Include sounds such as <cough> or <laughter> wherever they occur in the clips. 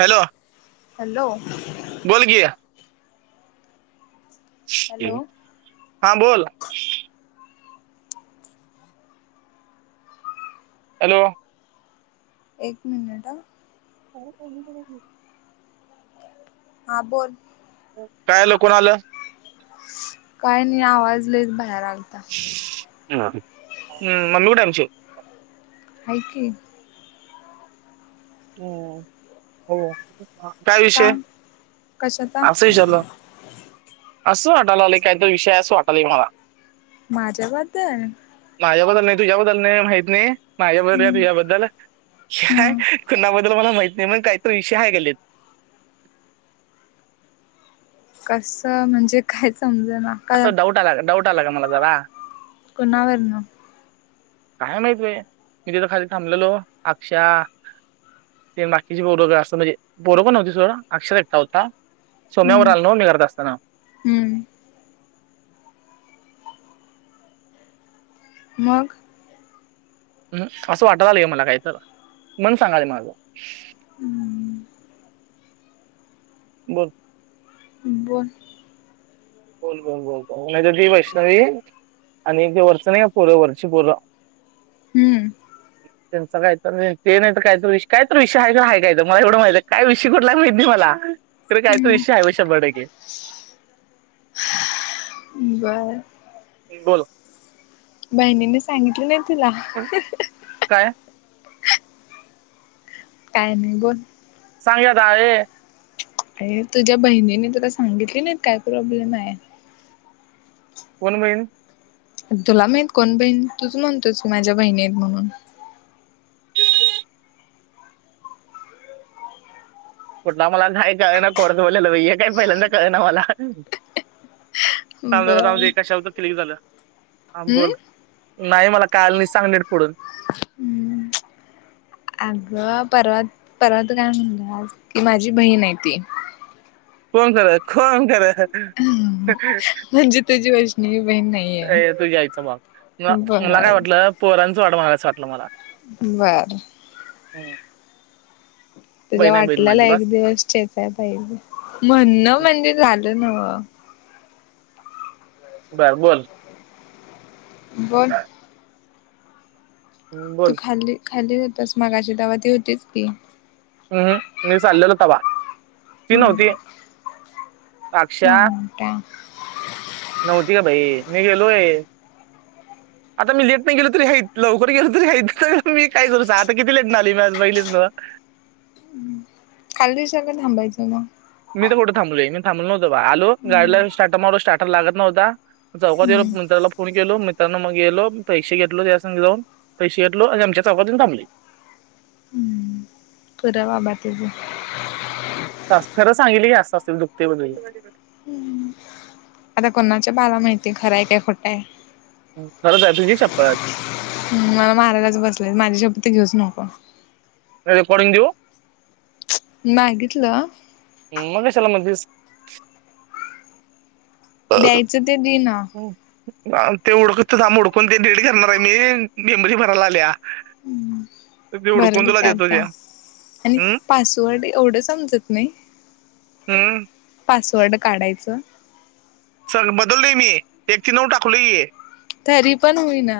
Hello? Hello.... बोल की hello हां बोल... हॅलो.... एक मिनिट हं... आहो कोणीतरी.... हां बोल.... काय आलं कोण आलं... काय नाही आवाज लयीच बाहेर आ.... निघालोय, हुं मम्मी कुठाय आमची? हाय की.. हां होय.... काय का विषय, कशाचा आसंच विचारलो... असं वाटाला लागलंय काहीतरी विषय असं वाटालय मला.... माझ्या बद्दल... माझ्याबद्दल नाही तुझ्याबद्दल नाही माहित नाही, माझ्याबद्दल का हम्म तुझ्याबद्दल... हम्म कुणाबद्दल मला माहित नाही मग काहीतरी विषय आहे गल्लीत.... कस म्हणजे काय समजना.... असं डाऊट आला डाऊट आला गं मला जरा.... कोणा वरून काय माहित बाई, मी तिथ खाली थांबलेलो अक्ष्या... तेन बाकीची पोर गं असं म्हणजे पोरो कोण नव्हती सोड अक्ष्याच एकटा होता.... सोम्या वर आल नव्ह मी घरात असताना.... हुं... मग... हुंहुं असं वाटालागलय गं मला काहीतर म्हणून सांगालय मला तो... हम्म बोल... बोल... बोल -बोल -बोल -बोल नायतर ती वैष्णवी- आणि एक ते वरच नाही का, पूर वरची पोर... हुं.. त्यांचा कायतर, ते नाहीतर काहीतर विष कायतर विषय हायगं हाय कायतर मला एवढं माहित आहे काय विषय कुठला माहिती... मला तर कायतर हम्म विषय हाय बघ शंभर टक्के..... बर- बोल- बहिणींने सांगितले नाही तुला- काय काय नाही बोल- सांग की आता यें- आयी तुझ्या बहिणींनी तुला सांगितल नाय, काय प्रॉब्लेम आहे. कोण बहीण- तुला माहीत कोण बहीण, तुच म्हणतोस की माझ्या बहीणी आहेत म्हणून. कुठला मला नाय कळनां, कोडयात बोलेल हे काय पहिल्यांदा कळनां मला. थांब जरा हम्म जाऊदें, कशावर तरी क्लिक झालं हा बोल- नाही मला कळालं नाही, सांग निट फोडुन. हम्म अगं परवा- परवा तु काय म्हणलंयास कि माझी बहीण आहे ती- कोण खर, कोण खर- म्हणजे तुझी वैष्णवी बहीण नाहीये. अ तुझ्यायचं माग <unintelligible> म मला काय बर वाटलं पोरांचं वाटं बघालयस अस वाटलं मला. <unintelligible> बरं- हां- <inaudible> तुझ्या वाटल्याला एक दिवस चेचाय पाहीजे, म्हणं म्हणजे झालं नव्ह. बर बोल- बोल- तू बोल खाली खाली होतास मगाशी, तेव्हा ती होतीच की? हम्म, मी चाललेलो तवा ती नव्हती. बट अक्षा <unintelligible> नव्हती ग बाई, मी गेलोय ह <inaudible> आता मी लेट नाही गेलो तरी याहीत लवकर गेलो तरी या मी काय कर सां आता किती लेट नाही आलीी बहिलेस <unintelligible> काल दिवसाला थांबायचं मग. थांबलं होतो. आलो गाडीला स्टार्टर मारला, स्टार्टर लागत नव्हता. चौकात गेलो हम्म मित्राला फोन केला होता. गेलो, मित्रांनो मग गेलो पैसे घेतलो, त्याच्या संग जाऊन पैसे घेतलो आणि आमच्या चौकात येऊन थांबले. हम्म पुरा बाबा तेच <unintelligible> खरं सांगितल अस असतं. दुखते बदल आता कोणाच्या बाला माहितीय, खरंय काय खोटं आहे. खरंच आहे तुझी शपत ह मला मारायच बसले, माझ्या शपत घेऊच नको. का कंग देऊ <unintelligible> मागितलं.. हम् मग कशाला म्हणतेस! द्यायचं ते दे ना. ते ओडकत आम उडकून ते रेड करणार आहे मी मेबरी भरायला आल्या <unintelligible> हम्म <unintelligible> ते उडकून बरंल तुला का देतो आता त्या आणि हम्म पासवर्ड एवढं समजत नाही हम्म <unintelligible> पासवर्ड काढायचं. सग बदलल मी एक ते नऊ टाकल <unintelligible> तरी पण होईना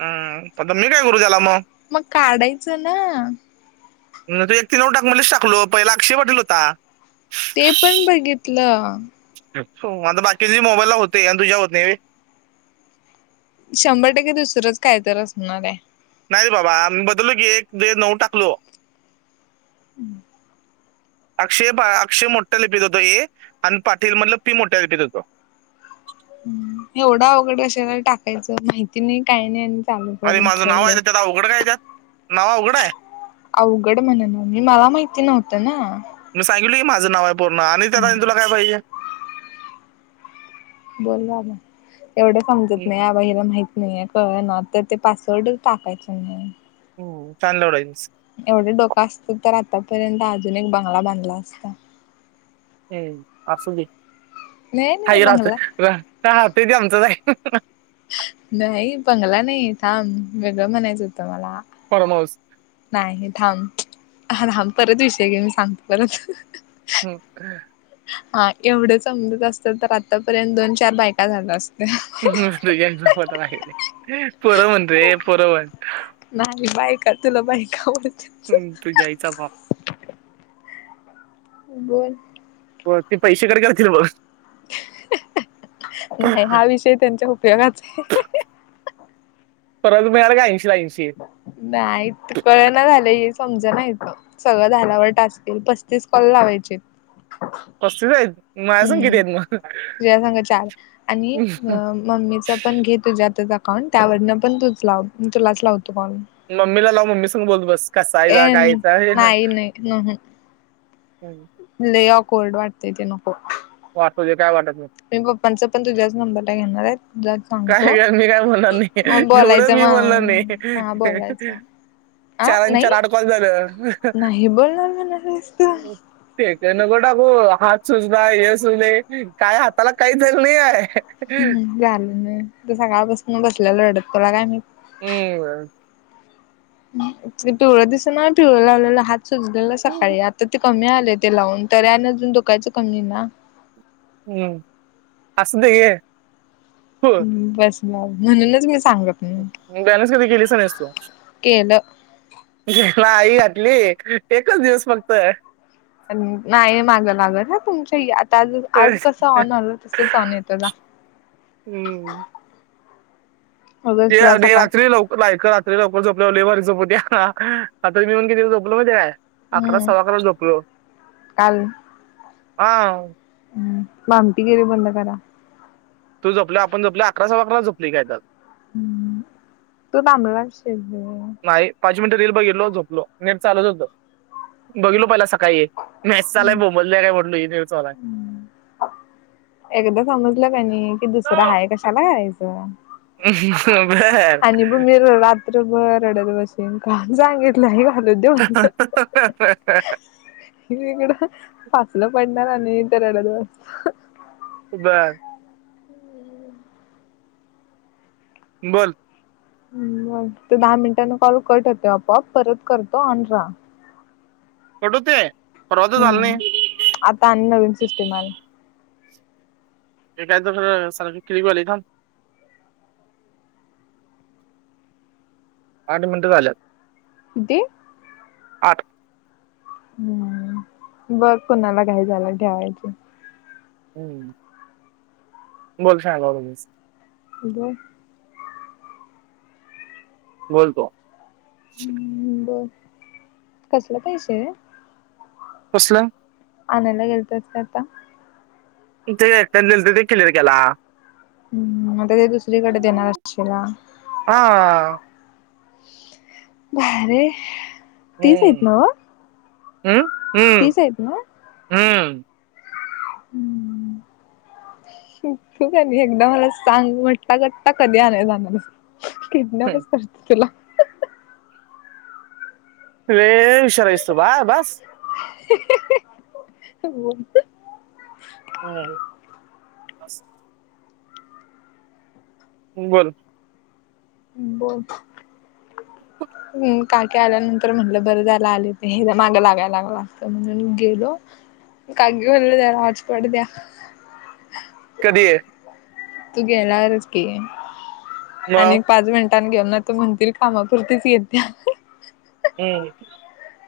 हम् आता मी काय करु त्याला मग मग काढायचं ना. तू एक तीनऊन टाक म्हच टाकलो पहिला अक्षय वाटील होता <unintelligible> ते पण बघितलं. हो आता बाकी मोबाईलला होते. आणि तुझ्या होते शंभर टक्के दुसरंच काय तर असणार आहे. नाही रे बाबा बदलो की एक ते नऊ टाकलो <inaudible> अक्षय अक्षय मोठ्या लिपीत होतो ए आणि पाटील मधलं पी मोठ्या लिपीत होतो. एवढा अवघड कशाला टाकायचं माहिती नाही काही नाही. चालू अरे करून माझं नाव ठेवलं. आहे त्यात अवघडं काय त्यात नाव अवघडे. अवघड म्हण ना मी मला माहिती नव्हतं ना. मी सांगितल की माझं नाव आहे पूर्ण आणि त्या तुला काय पाहिजे. बोल बाबा एवढं समजत नाही नाही कळ ना तर ते पासवर्डच टाकायचं नाही. हम चॅलोडईनस एवढं डोकं असत तर आतापर्यंत अजून एक बंगला बांधला असता. हम् असू दे नाही नाही खाई राहत बंगला राहतय त आमचच आहे. नाही बंगला नाही थांब वेगळं म्हणायचं होतं मला. फॉर्म हाऊस नाही थांब थांब परत विषय घे मी सांगतो परत. ह हा एवढं समजत असत तर आतापर्यंत दोन चार बायका झाल्या असत. म तु्यांच पत पोर म्हण रे पोर म्हण नाही बायका तुला बायक आवडत हम् तूझ्या आईचा भांव बोल हो ते पैसे कट करतील बघ. हहह नाही हा विषय त्यांच्या उपयोगाचा आहे. परत मिळाल काय? नाहीत कळ ना झालंय. समज नाहीत सगळं झाल्यावर टास्केल पस्तीस कॉल लावायचे. अस होय. हम्म तुझ्या सांगा चार आणि मम्मीच पण घे तुझ्या आता. त्यावर पण तू तुलाच लाव. मम्मीला लाव मम्मी सून बोलतो बस कसाय जा ए कायचा हे ना. नाही नाही नाही हम् लय ऑफ वर्ड वाटत ते नको. वाटु दे काय वाटतं मी पप्पांचा पण तुझ्याच नंबरला घेणार आहेत. काय कर मी काय बोलणार नाही एवढ बोलायचं मी बोलणार नाही. मग हा बोलायचं आ चारां चार नाही आठ कॉल झालं. नाही बोलणार म्हणालीस तू ते नको टाकू. सुजना हे सु दे काय हाताला काही जग नाही आहे. सकाळ बसून बसलेला रडत तोला काय. ह पिवळ दिस ना पिवळ लावलेलं हात सुजलेला सकाळी आता त कमी आले ते लावून तर अजून धुकायच कमी ना हम्म असुदे घे. हो बस म म्हणूनच बस. बॅलन्स कधी केलीस का नाही तू, केलं ली एकच दिवस फक्त. नाही मागं लागत ह तुमच्या. ज आज कसं ऑनल तसच ऑन येतो हा. हम्म. रात्री लवकरक रात्री लवकर झोप. लय भारी झोप होत्या, आता जिवुन कितीला झोपल म काय? अकरा हम्म सवा अकरा झोपलो हा. भामटी गेरी बंद करा. तू झोपला आपण जपल्या अकरा स अकरा झोपतोय कि आपन तु दाबला अनिल. नाही पाच मिनिट रेल बघितलो झोपलो, नेट चालत हो बघलो पहिला‌. काय हे मेसेज आलाय बोबलले काय म्हटल ही एकदा समजलं कानी कि दुसरं आहेाय कशाला यायचं. अ आणि ब म रात्रभर रडत बसन का सांगितलंय का. अलो म्हण इकडं फसलं पण, ना न इ रडत बसलो. बर बोल ते दहा मिनिटांन कॉल कट होत आपोआप परत करतो, ऑन रहा ‌. कट होतंय? हम्म आता आणि नवीन सिस्टीम आल्या. हे काय तर ख सारखं चेंज वाले का? आठ मिनटं झाल्यात. किती आठ हम्म बघ कुणाला काही झाला ठेवायचे. हम्म बोल सांग म्ह. <inaudible> बोलतो. हम्म बर कसलं पैसे रे. कसलं. आणायला गेलतास का आता. ते त्यांनी दिलात ते क्लिअर केला. हम्म मगं ते दुसरीकडे देणारं असशील. हा भारीयं तीस आहेत हम्म नव्ह. हम्म हम्म तीस आहेत नव्ह. हम्म. हम्म. तू काणी एकदा मला सांग मठा कठा कधी आणली जाणार आहेस. किडन्या बसतात तुला. लय हुशार आहेस तू बा बास. <inaudible> हम्म. बोल. ह् बोल. ह काकी आल्यानंतर म्हणलं बरं जायला आले ते माग लागायला लागल असत म्हणून गेलो. काकी म्हणाल जरा हाॅटस्पाॅट द्या. कधी आहे. तू गेलावरच की मग आणि पाच मिनट- घेवून नाही तर म्हणतील कामापुरतीच येत्या. <inaudible>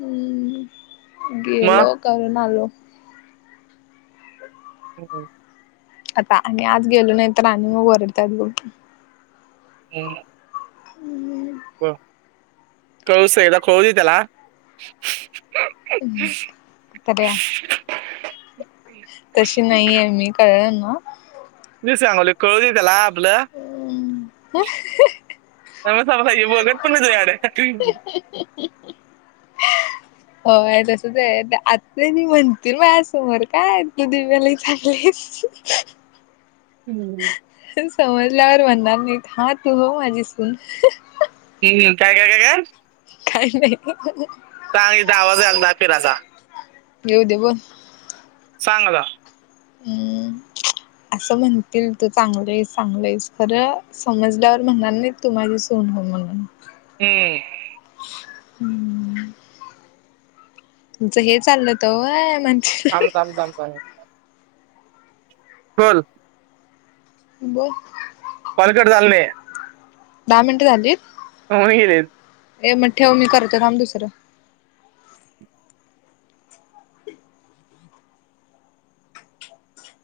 हम् गेलो मग करून आलो. हो. आता आणि आज गेलो नाही तर आणि मगं ओरडतात बघ. हम्. कळस आहे <inaudible> हम् काय ते? तशी नाहीये मी कळलं ना. मी सांगालोयं कळूदे त्याला आपलं. <inaudible> सांगु सांगू काय मी बघत पण नाही तुझ्याकडे <inaudible> होय तसचं आहे ते आत्या नी म्हणतील, माझ्यासमोर काय तू दिव्या लय चांगली आहेस? <inaudible> हम्म. ते समजल्यावर म्हणणार नाहीत हा तू हो माझी सून. ह काय काय काय काय? काय नाही? सांग की हित आवाज यालता पिराचा. येऊ दे, बोल. सांग आता. हम्म. असं म्हणतील तू चांगली आहेस चांगली आहेस खरं समजल्यावर म्हणणार नाही तु माझी- सून हो म्हणून हम्म. तुमचं हे चाललत व्हयं. थांब, थांब, थांब, थांब बोल. बोल. कॉल कट झाला नाही. दहा मिनट झाली होवून गेलीत. ए मग ठेव मी करतो थांब दुसरं